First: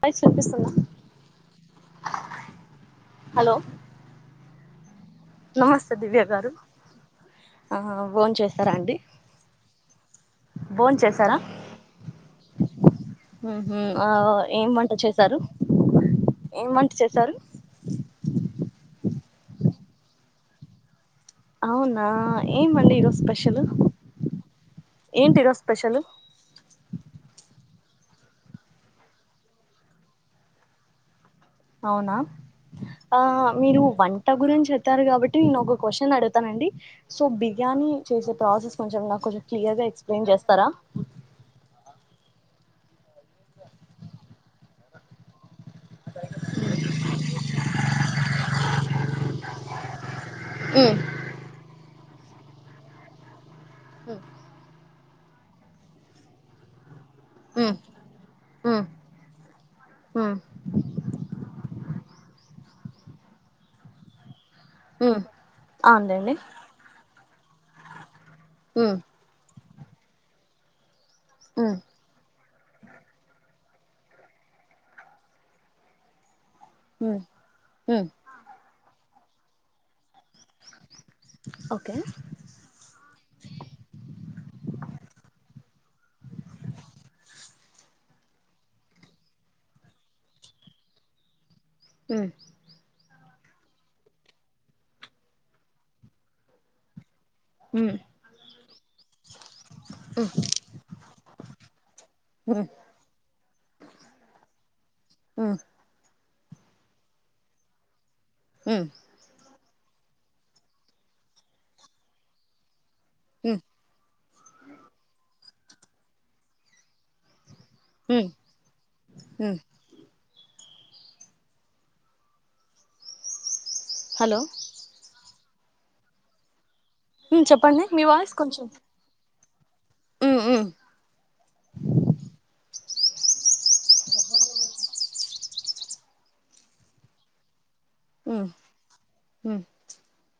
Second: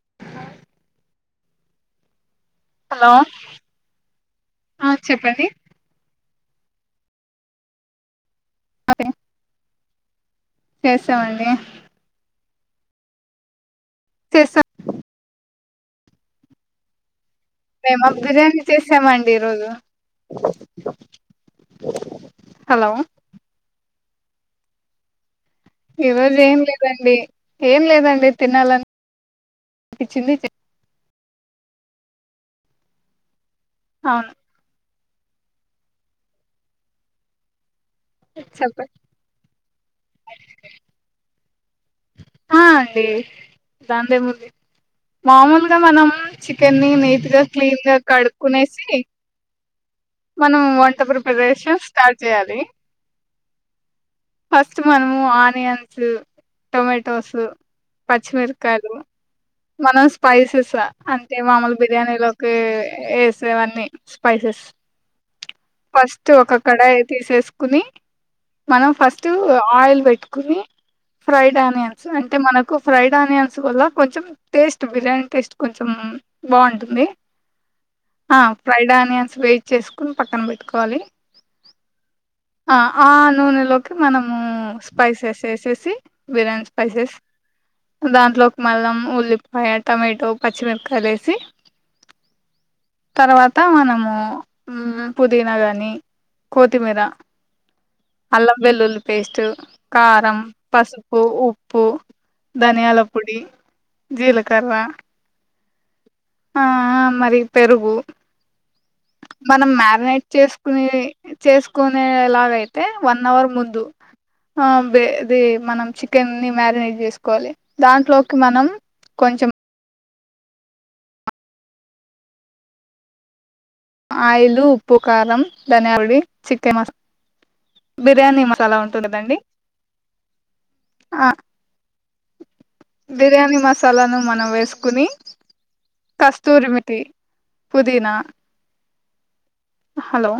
Voice వినిపిస్తుంద hello ఆ చెప్పండి నమస్తే దివ్యా గారు ఆ బా చే సరే అండి చేసామండి హ ఏం వంట చేశారు ఏమంట చేశారు రసం అండి ఈరోజు అవునా ఏమి హలో అండి ఈరోజు స్పెషల్ ఏంటి ఈరోజు స్పెషల్ ఈరోజు ఏం లేదు లేదండి ఏం లేదండి తినాలని అనిపించింది తిన్న అవునా ఆ మీరు వంట అవును గురించి చేపతారు కాబట్టి నేను ఒక క్వశ్చన్ అడుగుతానండి సో బిగానీ చేసే ప్రాసెస్ చెప్పండి కొంచెం నాకు కొంచెం క్లియర్ గా ఎక్స్ప్రెస్ చేస్తారా ఆ అండి దాందే ముంది మామూలు మనం చికెన్ నీట్గా క్లీన్ గా కడుకునేసి మనం ఉమ్, వంట ప్రిపరేషన్ స్టార్ట్ చేయాలి హ ఫస్ట్ మనము ఆనియన్స్ టొమటో టోస్ ఉమ్, ఉమ్, పచ్చిమిరకాయలు మనం ఉమ్, స్పైసెస్ అంటే మామలు బిర్యానీలో వేసే వని స్పైస్ ఉమ్, ఫస్ట్ అవునులేండి ఒక కడాయి తీసేసుకుని మనం ఉమ్, ఫస్ట్ ఆయిల్ పెట్టుకుని ఫ్రైడ్ ఉమ్, ఆనియన్స్ అంటే మన కు ఫ్రైడ్ ఆనియన్స్ వల్ల కొంచెం టేస్ట్ బిర్యానీ టేస్ట్ కొంచెం బాగుంటుంది ఉమ్, ఉమ్, ఆ ఫ్రైడ్ ఆనియన్స్ స్వే చేసుకో కుని పక్కన పెట్టుకోవాలి ఓకే ఆ ఆ నూనెలోకి మనము స్పైసెస్ వేసేసి బిర్యానీ స్పైసెస్ దాంట్లోకి అల్లం ఉల్లిపాయ టొమాటో పచ్చిమిరకాయ వేసి ఉ తర్వాత మనము ఉమ్ పుదీనా గాని కొత్తిమీర ఉమ్, ఉమ్, అల్లం వెెల్లుల్లి పేస్ట్ కారం పసుపు ఉప్పు ఉమ్ ధనియాల పొడి జీలకర్ర ఉ ఆ మరి పెరుగు ఉ మనం మ్యార్నేట్ చేసుకుని చేసుకునే ఎలాగై అయితే వన్ అవర్ ఉమ్ ముందు హ వె ఇది మనం చికెన్ని మ్యారినేట్ చేసుకోవాలి ఉమ్ దాంట్లోకి మనం కొంచం ఉమ్ హలో ఆయిలు ఉప్పు కారం ధనియాలి చికెన్ మసాలా ఉమ్ చెప్పండి మీ వాయిస్ బిర్యానీ కొంచెం మసాలా ఉంట కదా అండి ఉమ్ ఉమ్ ఆ బిర్యానీ మసాలాను మనం వేసుకుని కస్తూరిమెంతి పుదీనా హ్ హలో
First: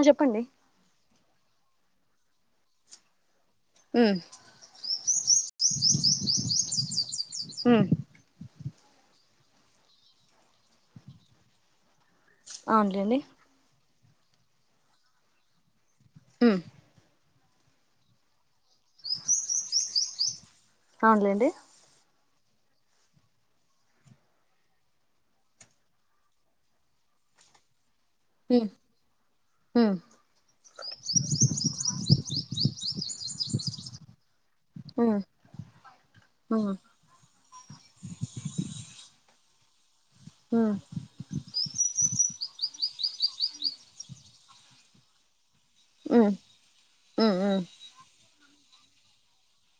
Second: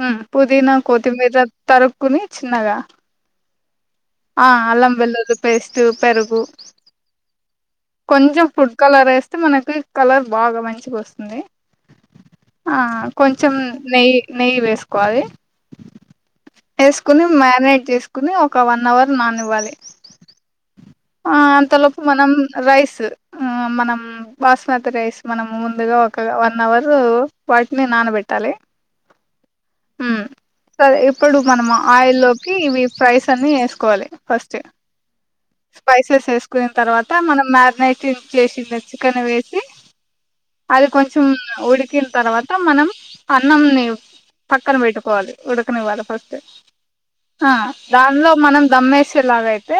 హ్ చెప్పండి పుదీనా కోత్ కొత్తిమీర తరుక్కుని చిన్నగా ఉమ్ ఆ అల్లం వెల్లుల్లి పేస్ట్ పెరుగు ఉమ్ కొంచం పుడ్ కలర్ ఏస్తే మనకి కలర్ బాగా మంచిగా వస్తుంది ఆ అవునులేండి కొంచెం నెయ్యి నెయ్యి వేసుకోవాలి ఉమ్ ఏసుకొని మ్యారినేట్ చేసుకుని ఒక వన్ అవర్ నాననివ్వాలి ఆ అవునులేండి అంత లోపు మనం రైస్ మనం బాస్మతి రైస్ మనం ముందుగా ఒక వన్ అవర్ వాటిని నానబెట్టాలి ఉమ్ ఉమ్ హ్ ఇప్పుడు మనం ఆయిల్లోకి ఇవి ఫ్రైస్ అన్నీ ఏస్ కోవాలి ఫస్ట్ ఉమ్ స్పైసెస్ ఉమ్ వేసుకునిన్ తర్వాత మనం మారినేట్ చేసిన చికెన్ వే [unintelligible] ఉమ్ అది కొంచం ఉడుకిన్ తర్వాత మనం అన్నంని పక్కన పెట్టుకోవాలి ఉడకనివ్వాలి ఉమ్ ఫస్ట్ ఉమ్ ఉమ్ దాన్లో మనం దమ్మేసేలాగైతే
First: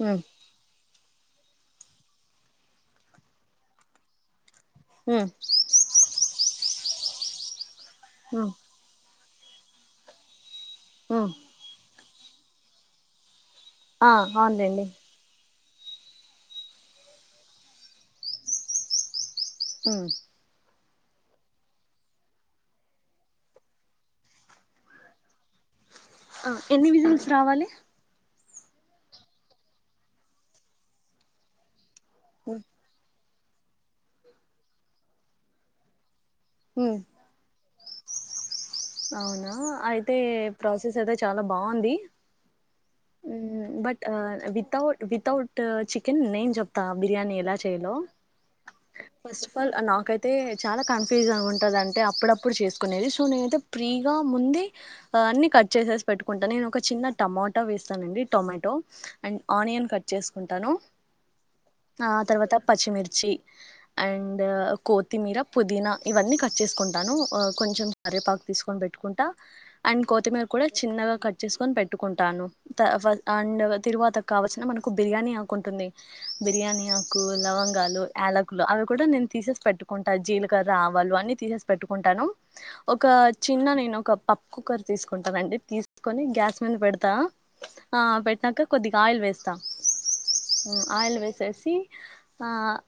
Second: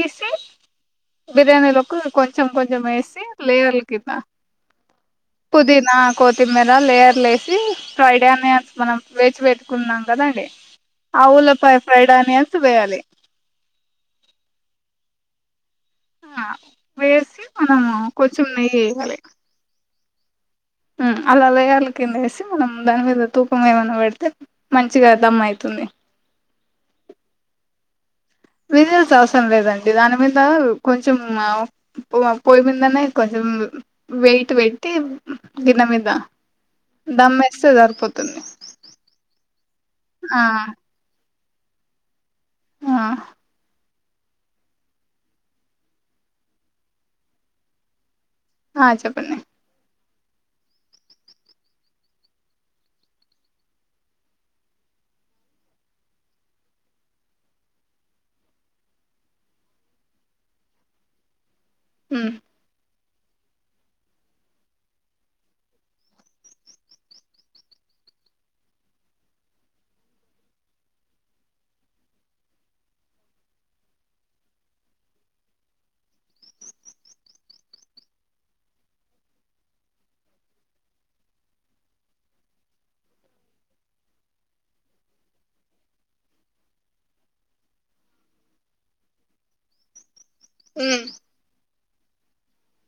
మ్ బిర్యానిలొకు కొంచెం కొంచెం వేసి లేయర్ల కింద ఉమ్ ఉమ్ పుదీనా కొత్తిమీర్ అ లెయర్లేసి ఫ్రైడ్ ఆనియన్స్ మనం వేచి పెట్టుకున్నాం కదండి ఉమ్ అవులపా ఫ్రైడ్ ఆనియన్స్ వేయాలి ఆ అవునులేండి ఆ వేసి మనము కొంచెం నెయ్యి వేయాలి మ్ ఉమ్ అలా వేయాల కింద వేసి మనం దాని మీద తూపం ఏమైనా పెడితే మంచిగా దమ్ అయితుంది అ ఎన్ని విజిల్స్ రావాలి విజిల్స అవసరం లేదండి దాని మీద కొంచెం పో ఉమ్ పోయిమిందనే కొంచెం వెయిట్ పెట్టి గిన్నె మీద ఉమ్ దమ్ ఎస్తే జార్ పోతుంది అవునా అయితే ప్రాసెస్ అదా చాలా బాగుంది ఆ బట్ వితౌట్ వితౌట్ చికెన్ నేన్ చెప్తా బిర్యానీ ఎలా చేయలో ఆ చెప్పండి ఫస్ట్ ఆఫ్ ఆల్ ఆ నాక్ అయితే చాలా కన్ఫ్యూజన్ గా ఉంటదంటే అప్పుడప్పుడు చేసుకునేది సో నేనైతే ప్రీగా ముందే అన్ని కట్ చేసేసి పెట్టుకుంటాను నేను ఒక చిన్న టమాటా వేస్తానండి టొమాటో అండ్ ఆనియన్ కట్ చేసుకుంటాను ఆ ఉమ్ తర్వాత పచ్చిమిర్ చ్చి అండ్ కోతిమీర పోదిన ఇవ్వని కట్ చేసుకుంటాను ఆ కొంచెం కరెపాకు తీసుకొని పెట్టుకుంటా అండ్ కోతిమీర కూడా చిన్నగా కట్ చేసుకని పెట్టుకుంటాను త ఫ అండ్ తరువాత కావల్సిన మనకు బిర్యానీ ఆకుంటుంది బిర్యానీ ఆకు లవంగాలు యాలుకులు అవి కూడా నేను తీసేసి పెట్టుకుంటా జీలకర్ర ఆవాలు అన్ని తీసేసి పెట్టుకుంటాను ఒక చిన్న నేను ఒక పప్ కుక్కర్ తీసుకుంటానండి తీసుకొని గ్యాస్ మీద పెడతా ఆ పెట్టినాక కొద్దిగా ఆయిల్ వేస్ మ్ ఉమ్ ఆయిల్ వేసేసి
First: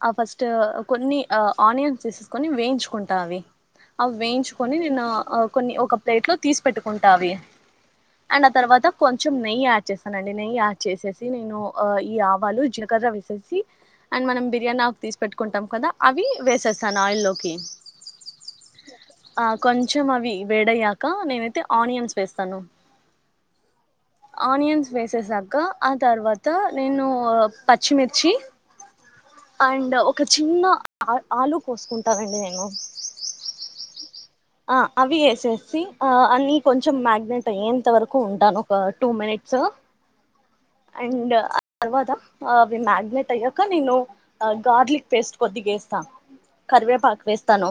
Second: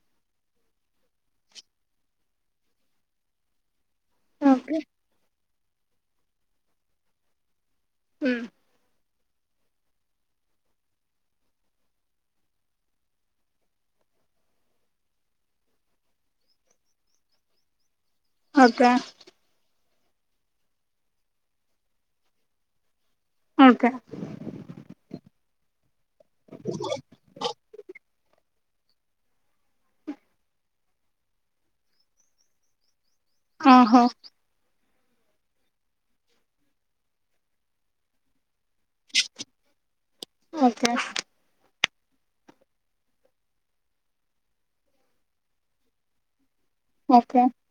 ఆ ఫస్ట్ కొన్ని ఆ ఆనియన్స్ తీసేసుకొని వేయించుకుంటా అవి అవి ఓకే వేయించుకొని నేను కొన్ని ఒక ప్లేట్ లో తీసి పెట్టుకుంటా అవి ఉమ్ అండ్ ఆ తర్వాత కొం కొంచెం నెయ్యి యాడ్ చేస్తానండి నెయ్యి యాడ్ చేసేసి ఆ నేను ఈ ఆవాలు జీలకర్ర వేసేసి అండ్ మనం బిర్యానీ ఆకు తీసి పెట్టుకుంటాం కదా అవి వేసేస్తాను ఆయిల్ల్లోకి ఓకే కొంచెం అవి వేడయ్యాక నేనైతే ఆనియన్స్ వేస్తాను ఓకే ఆనియన్స్ వేసేసామ్ ఉమ్ ఆ తర్వాత నేను పచ్చిమిర్ ఛీ అండ్ ఒక చిన్న ఆ ఆలు కోసుకుంటానండి నేను ఆ హో అ అవి యేసేసి అ అన్నీ కొంచెం మ్యాగ్నేట్ అయ్యేంత వరకు ఉంటాను వకా టూ మినిట్స్ ఓకే అండ్ తర్వాత అ అవి మాగ్నెట్ అయ్యాక నేను గార్లిక్ పేస్ట్ కొద్దిగేస్త కర్వేపాక్ ఓకే వేస్తాను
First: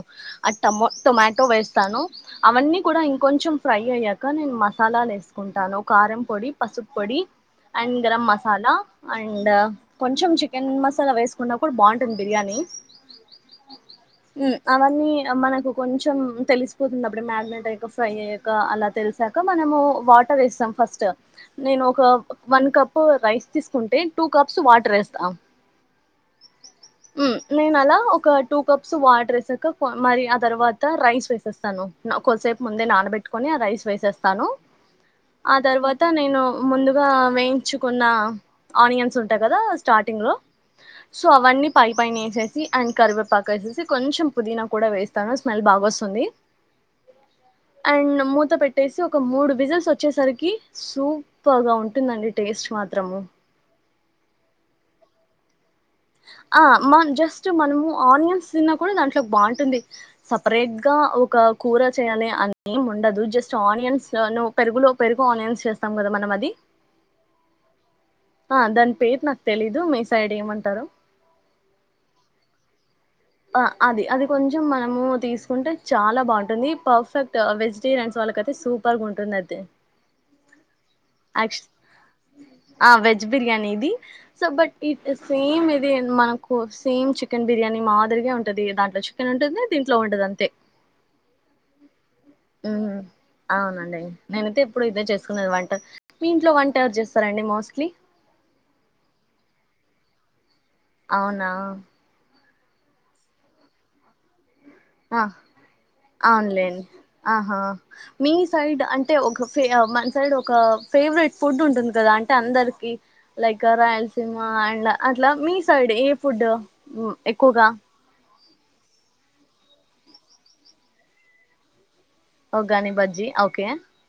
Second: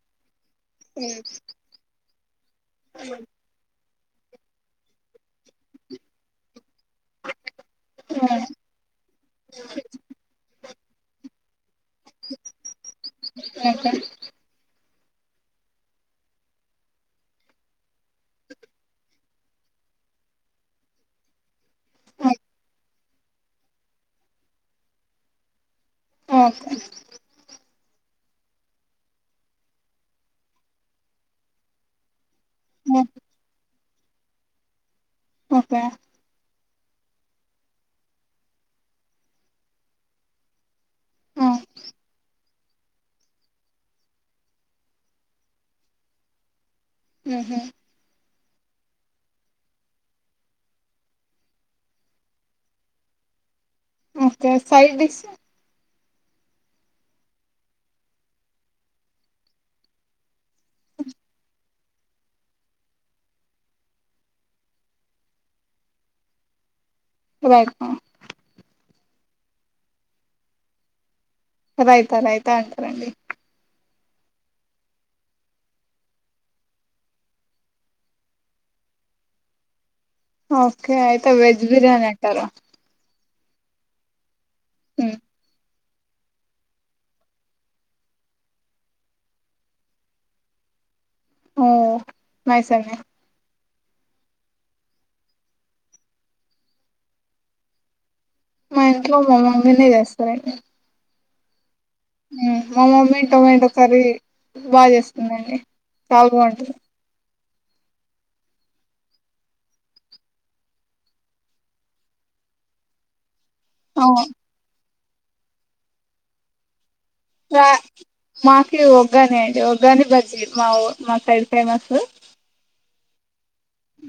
ఆ టమో టొమా ఇస్తాను అవన్నీ కూడ ఇంకొంచెం ఫ్రై ఫ్రై అయ్యాక నేను మసాలాల్ వేసుకుంటాను కారం పొడి పసుప్ పొడి అండ్ గరం మసాలా అండ్ కొంచెం చికెన్ మస ఎందుకల వేసుకున్నావ్ ఇప్పుడు బావుంటుంది బిరియాని ఉమ్ అవన్నీ అ మనకు కొంచెం జోమ్ తెలిసిపోతుందప్పుడు మాగ్నెట్ అయాక ఫ్రై అయ్యాక అలా తెలిసాక మనము వాటర్ వేస్తాం ఫస్ట్ నేను ఒక వన్ కప్ కూ రైస్ తీస్కుంటే టూ కప్స్ వాటర్ వేస్తాం ఓకే ఉమ్ నేనల ఒక టూ కప్స్ వాటర్ వేసాక కో మరి ఆ తర్వాత త రైస్ వేసేస్తాను కొంత సేప్ ముందే నానబెట్టుకొని ఆ రైస్ వేసెస్తాను ఆ ఓకే తర్వాత నేను ముందుగా వేయించుకున్న ఆనియన్స్ ఉంటాయి కదా స్టార్టింగ్ లో సో అవన్నీ పై పైన వేసేసి అండ్ కరివేపాక వేసేసి కొంచెం పుదీనా కూడా వేస్తాను స్మెల్ బాగొస్తుంది అండ్ ముత్ మూత పెట్టేసి ఒక మూడు విజిల్స్ వచ్చేసరికి సుప్పర్గ ఉంటుందండి టేస్ట్ మాత్రము ఓకే సైడ్ డిస్ ఆ మ జస్ట్ మనము ఆనియన్స్ తిన్నా కూడా దాంట్లో బావుంటుంది సెప్రేట్ గా ఒక కూర చేయాలి అని ఎమ్ ఉండదు జస్ట్ ఆనియన్స్ ను పెరుగులో పెరుగు ఆనియన్స్ చేస్తాం కదా మనం అది రేఖ [unintelligible] ఆ దాని పేరు నాకు తెలీదు మీ సైడ్ ఏమంటారో రైత రైతా అంటరండి ఆ అది అది కొంచెం మనము తీసుకుంటే చాలా బాగుంటుంది పర్ఫెక్ట్ వెజిటేరియన్స్ వాళ్ళకయితే సూపర్ గా ఉంటుంది అయితే మ్ ఓకే అయితే వెజ్ బిర్యానీ అంటారు జ్ బిర్యానీ ఇదీ సబట్టి సేమ్ ఇది మనకు సేమ్ చికెన్ బిర్యానీ మాదిరిగా ఉంటది దాంట్లో చికెన్ ఉంటుంది దీంట్లో ఉండదు అంతే [inaudible] ఓ మైసమ్మె మ్మ్ అవునండి నేనైతే ఇప్పుడు ఇదే చేసుకునేది వంట మీ ఇంట్లో వంట ఎవరు చేస్తారండి మోస్ట్లీ మా ఇంట్లో మా మమ్మీ నే చేస్తారండి అవునా మా మమ్మీ టొమాటో కర్రీ బాగా ఆ చేస్తుందండి చాలా బాగుంటది అ.. మీ సైడ్ అంటే ఒక ఫే మన సైడ్ ఒక ఫేవరెట్ ఫుడ్ ఉంటుంది కదా అంటే అందరికిీ లైక్ అవును రాయలసీమా అండ్ అట్లా మీ సైడ్ ఏ ఫుడ్ మ్ ఎక్కువగా మాకె ఒగ్గానే అండి ఒగ్గాని బజ్జీ మా మా సైడ్ ఫేమస్ ఉగాని బజ్జీ ఓక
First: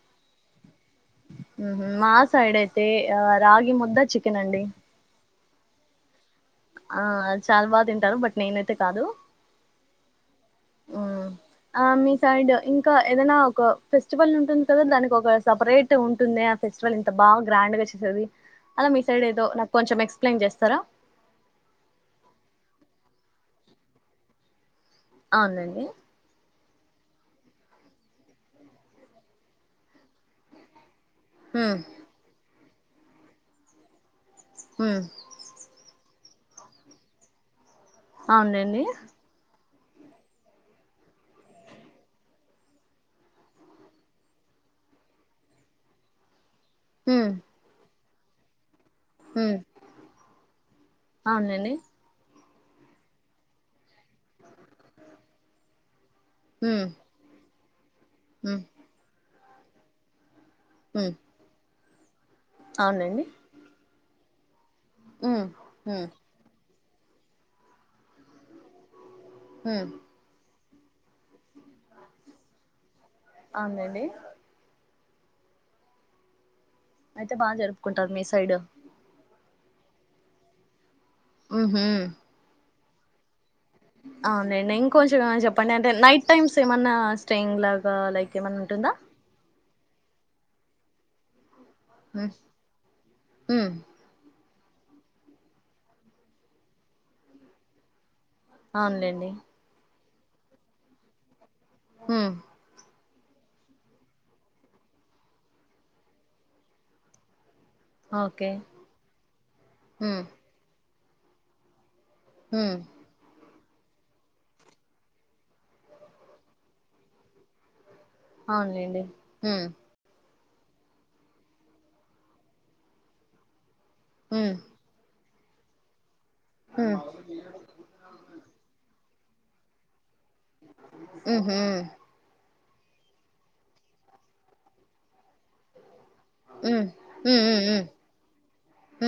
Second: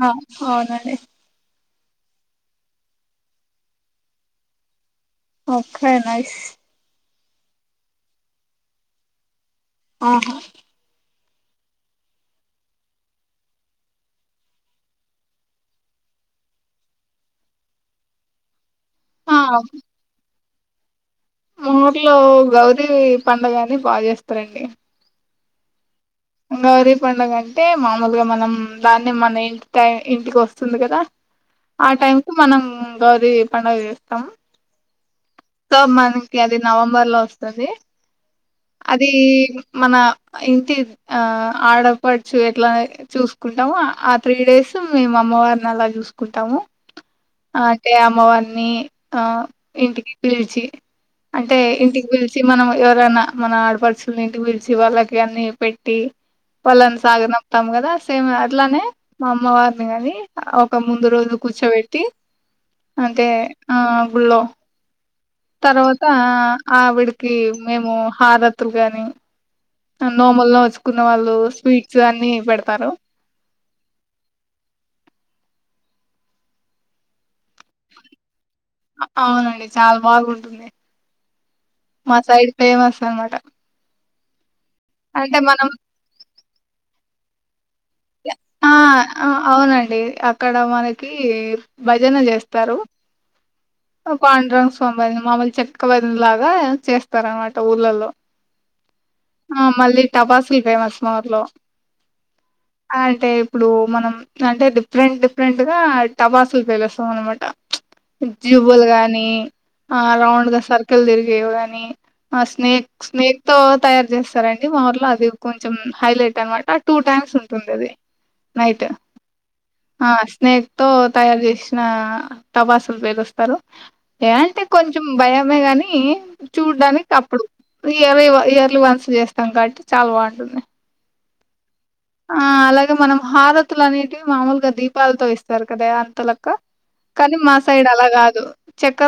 ఆ అవునండి మా సైడ్ అయితే ఆ రాగి ముద్ద చికెన్ అండి ఒకే నైస్ ఆ చాలా బాగా తింటారు బట్ నేనైతే కాదు మ్.. హుమ్ ఆ మీ సైడ్ ఇంకా ఏదైనా ఒక ఫెస్టివల్ ఉంటుంది కదా దానికి ఒక సపరేట్ ఉంటుంది ఆ ఫెస్టివల్ ఇంత బాగా గ్రాండ్గా చేసేది అలా మీ సైడ్ ఆ ఏదో నాకు కొంచం ఎక్స్ప్లెయిన్ చేస్త సర మా ఊర్లో గౌరీ పడుగ అని బాగా చేస్తారండి అవునండి గౌరీ పండుగ అంటే మామూలుగా మనం దాన్ని మన ఇంటి టై ఇంటికి వస్తుంది కదా ఉమ్ ఆ టైం కు మనం గౌరీ పండగ చేస్తాం ఉమ్ సో మనకి అది నవంబర్ లో వస్తది అవునండి అది మన ఇంటి ఆ ఆడపడ్చే ఎట్లా చూసుకుంటామో ఆ త్రీ డేస్ మేము అమ్మవారిని అలా చూసుకుంటాము ఉమ్ అకే అం మామ్మీ ఆ ఉమ్ ఇంటికి పిలిచి అంటే అవునండి ఇంటికి పిల్ ల్చి మనము ఎవరన్నా మన ఆడపడ్చుల్ [inaudible] ఇంటికి పిల్చి వాళ్ళకి అన్ని పెట్టి ఉమ్ వాళ్లన్ సాగనంపి తమ కదార్స్ సేమ్ ఉమ్ అట్లానే మామ్ మావార్ని కానీ ఒక ముందు ఉమ్ రోజు కూర్చోబెట్ తీ అవునండి అంతే ఆ ఆ బుల్లో ఉమ్ తర్వాత ఉమ్ ఆవిడికి మేము హారత్లు గాని ఉమ్ మ్మ్ నొమ్ములో వచ్ కున్న వాళ్ళు స్వీట్స్ అన్ని పెడతారు అవునండి అయితే బాగా జరుపుకుంటారు మీ సైడు అవునండి చాలా బాగుంటుంది హ్మ్ హు మా సైడ్ ఫేమస్ అన్మాట అవునండి ఇంకొంచెం చెప్పండి అంటే నైట్ టైమ్స్ ఏమన్నా స్టెంగ్ లాగ్ ఆ ఆ అవునండి అంటే అక్కడ మనకి భజన ఉమ్ చేస్తారు ఉమ్ ఆ పాండ్ రంగ్ స్వామివారి మామూలు చెక్క భజన లాగా చేస్తారన్నమాట ఊళ్ళలో అవునులేండి టపాసులు ఫేమస్ మా ఊర్లో హ్మ్ అంటే ఇప్పుడు మనం అంటే డిఫరెంట్ డిఫరెంట్ గా టపాసులు పెలుస్తాం అన్నమాట ప్చ్ ఓకే జీబుల్ గాని ఆ ఉమ్ రౌండ్గా సర్కి కిల్ దీర్గేయ్ గానీ ఆ స్నేహ ఉమ్ స్నేహ తో తయారు చేస్తారంండి వర్లో అది కొంచెం హైలైట్ అనమాట ఆ టూ టైమ్స్ ఉంది స్తుందేది అవునులేండి మ్ ఆ స్నేక్ తో తయారు చేసిన టపాసులు పేలుస్తారు ఉమ్ ఏంటే కొంచెం భయమే గాని ఉమ్ చూడ్డానికి అప్పుడు ఇయర్లీ ఇయర్లు వన్స్ చేస్తా కడ్ చలవాంటంది మ్ హ ఆ అలాగే మనం హారతులు అనేవి మామూలుగా దీపాలతో ఇస్తారు కదా లక్క ఉమ్ కానీ ఉమ్ మా ఉమ్ ఉమ్ సైడ్ అలా కాదు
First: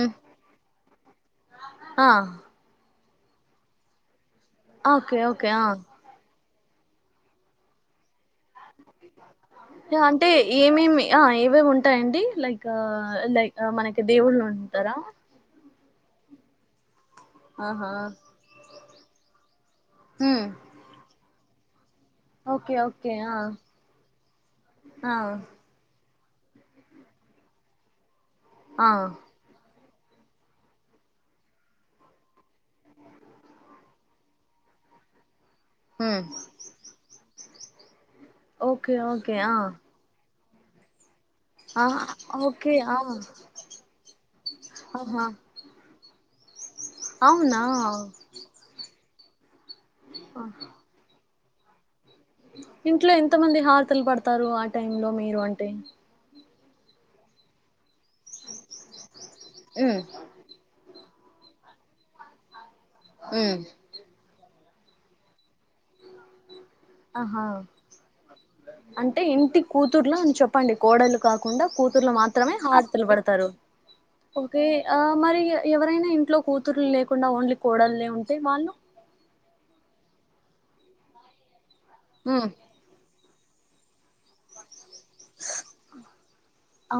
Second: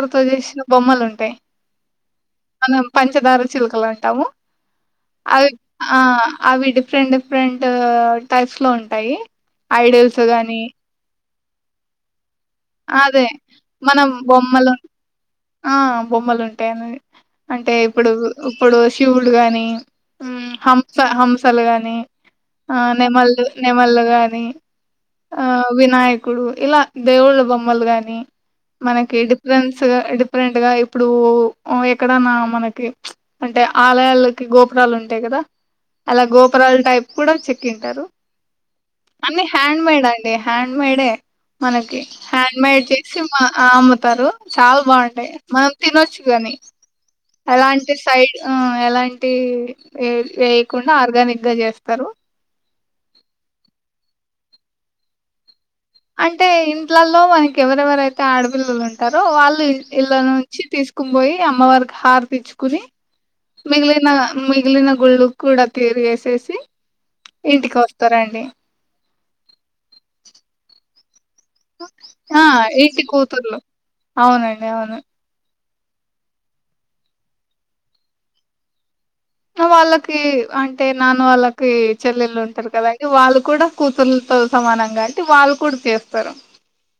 ఉమ్ చేసిన బొమ్మలు ఉంటాయి ఆ మనం పంచదార చిలుకలు అంటాము ఓకే అవి ఓకే ఆ అవి డిఫెట్ డిఫరెంట్ టైస్ లో ఉంటాయి ఐడల్స్ అంటే గాని ఏమేమి ఏ అ ఉంటాయండి లైక్ అదే ఇ లైక్ మనకి మనం దేవుళ్ళు బొమ్మలు ఉంటారా ఆ బొమ్మలు ఉంటాయి అన్నది అంటే ఆహా ఇప్పుడు ఇప్పుడు శివుడు గాని ఉమ్ హంస హంస సలు గానీ ఓకే ఆ ఓకే ఆ నెమల్లు నెమల్లుగాని అ ఆ ఇప్పుడు ఇలా దేవుళ్ళ బొమ్మలు గాని ఆ మనకి డిఫరెన్స్ ఎ అపరెంట్ గా ఇప్పుడు ఎక్కడనా మనకి అంటే ఆలయాలకి గోపురాలు ఉంటాయి కదా అలా హ్మ్ గోపురాల టైప్ కూడా చెక్ంటారు ఓకే ఓకే ఆ హాం మడే ఆ మనకి హ్యాండ్ ఓకే మేడ్ ఆ చేసి మా అమ్ముతారు చాలా బాగుంటు ఆహా మన తినొచ్చు గాని అవునా ఎలాంటి సైడ్ ఆ ఎలాంటి దే ఏ ఆ! వెేయికుడా ఆర్గానిక్ గా చేస్తారు ఇంట్లో ఎంత మంది హారతలు పడతారు ఆ టై లో మీరు అంటే అంటే ఇంట్లలో మనకి ఎవరెవరైతే ఆడపిల్లులు ఉంటారు తో వాళ్ళు ఉమ్ ఇళ్ళ నుంచి తీసుకు ఉక్కు పోయి అమ్మవారికి హారతించుకొని ఉమ్ మిగిలిన మిగిలిన గుళ్ళు కూడా తీరి వేసేసి ఆహా అంటే ఇంటి కూతుర్లో అని చెప్పండి కోడలు కాకుండా కూతుర్లు ఆ మాత్రమే ఇంటి హారతులు పడతారు కూతుర్లు ఓకే అవునండి అవును ఆ మరి ఎవరైనా ఇంట్లో కూతుర్లు లేకుండా ఓన్లీ కోడలునే ఉంటే వాళ్ళు వాళ్ళకి అంటే నాన్న వాళ్ళకి చెల్లెలు ఉమ్ ఉంటారు కదండీ వాళ్ళు కూడ కూతురుతో సమానం కాబట్టి వాళ్ళు కూడా చేస్తారు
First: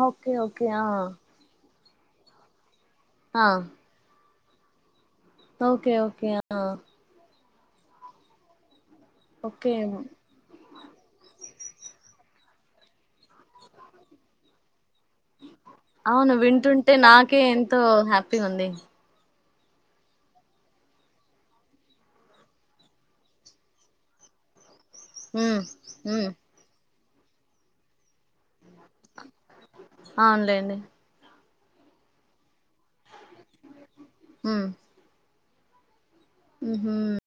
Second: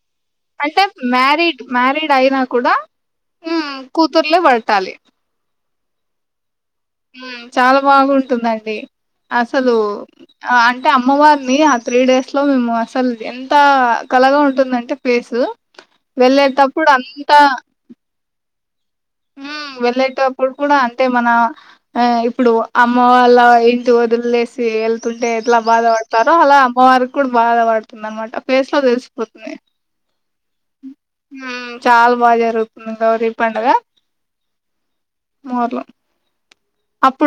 ఓకే ఓకే అంటే ఆ మ్యారీడ్ మ్యారీడ్ అయినా కూడా ఆ ఇలపట్టాలి ఓకే ఓకే ఆ చాలా బాగుంటుందండి అసలు ఓకే అ అంట అంటే అమ్మవారిని ఆ త్రీ డేస్ లో మేము అసలు ఎంత కలగా ఉంటుందంటే ప్లేసు అవును వెళ్ళేటప్పుడు వింటుంటే నాకే అంతా ఎంతో హ్యాపీగా ఉంది వెళ్ళేటప్పుడు కూడా అంతే మన ఆ ఇప్పుడు అమ్మ వాళ్ళ ఏంటి వదిలేలేసి వె తుండే ఎట్లా హ్మ్ హ్మ్ బాధపడతారో అలా అమ్మవారికి కూడా బాధ పడుతుంది అనమాట ఫేస్ లో తెలిసిపోతుంది అవునులేండి. చాలా బాగా జరుగుతుంది గౌరి పండుగ మరి మ్మ్ హ్మ్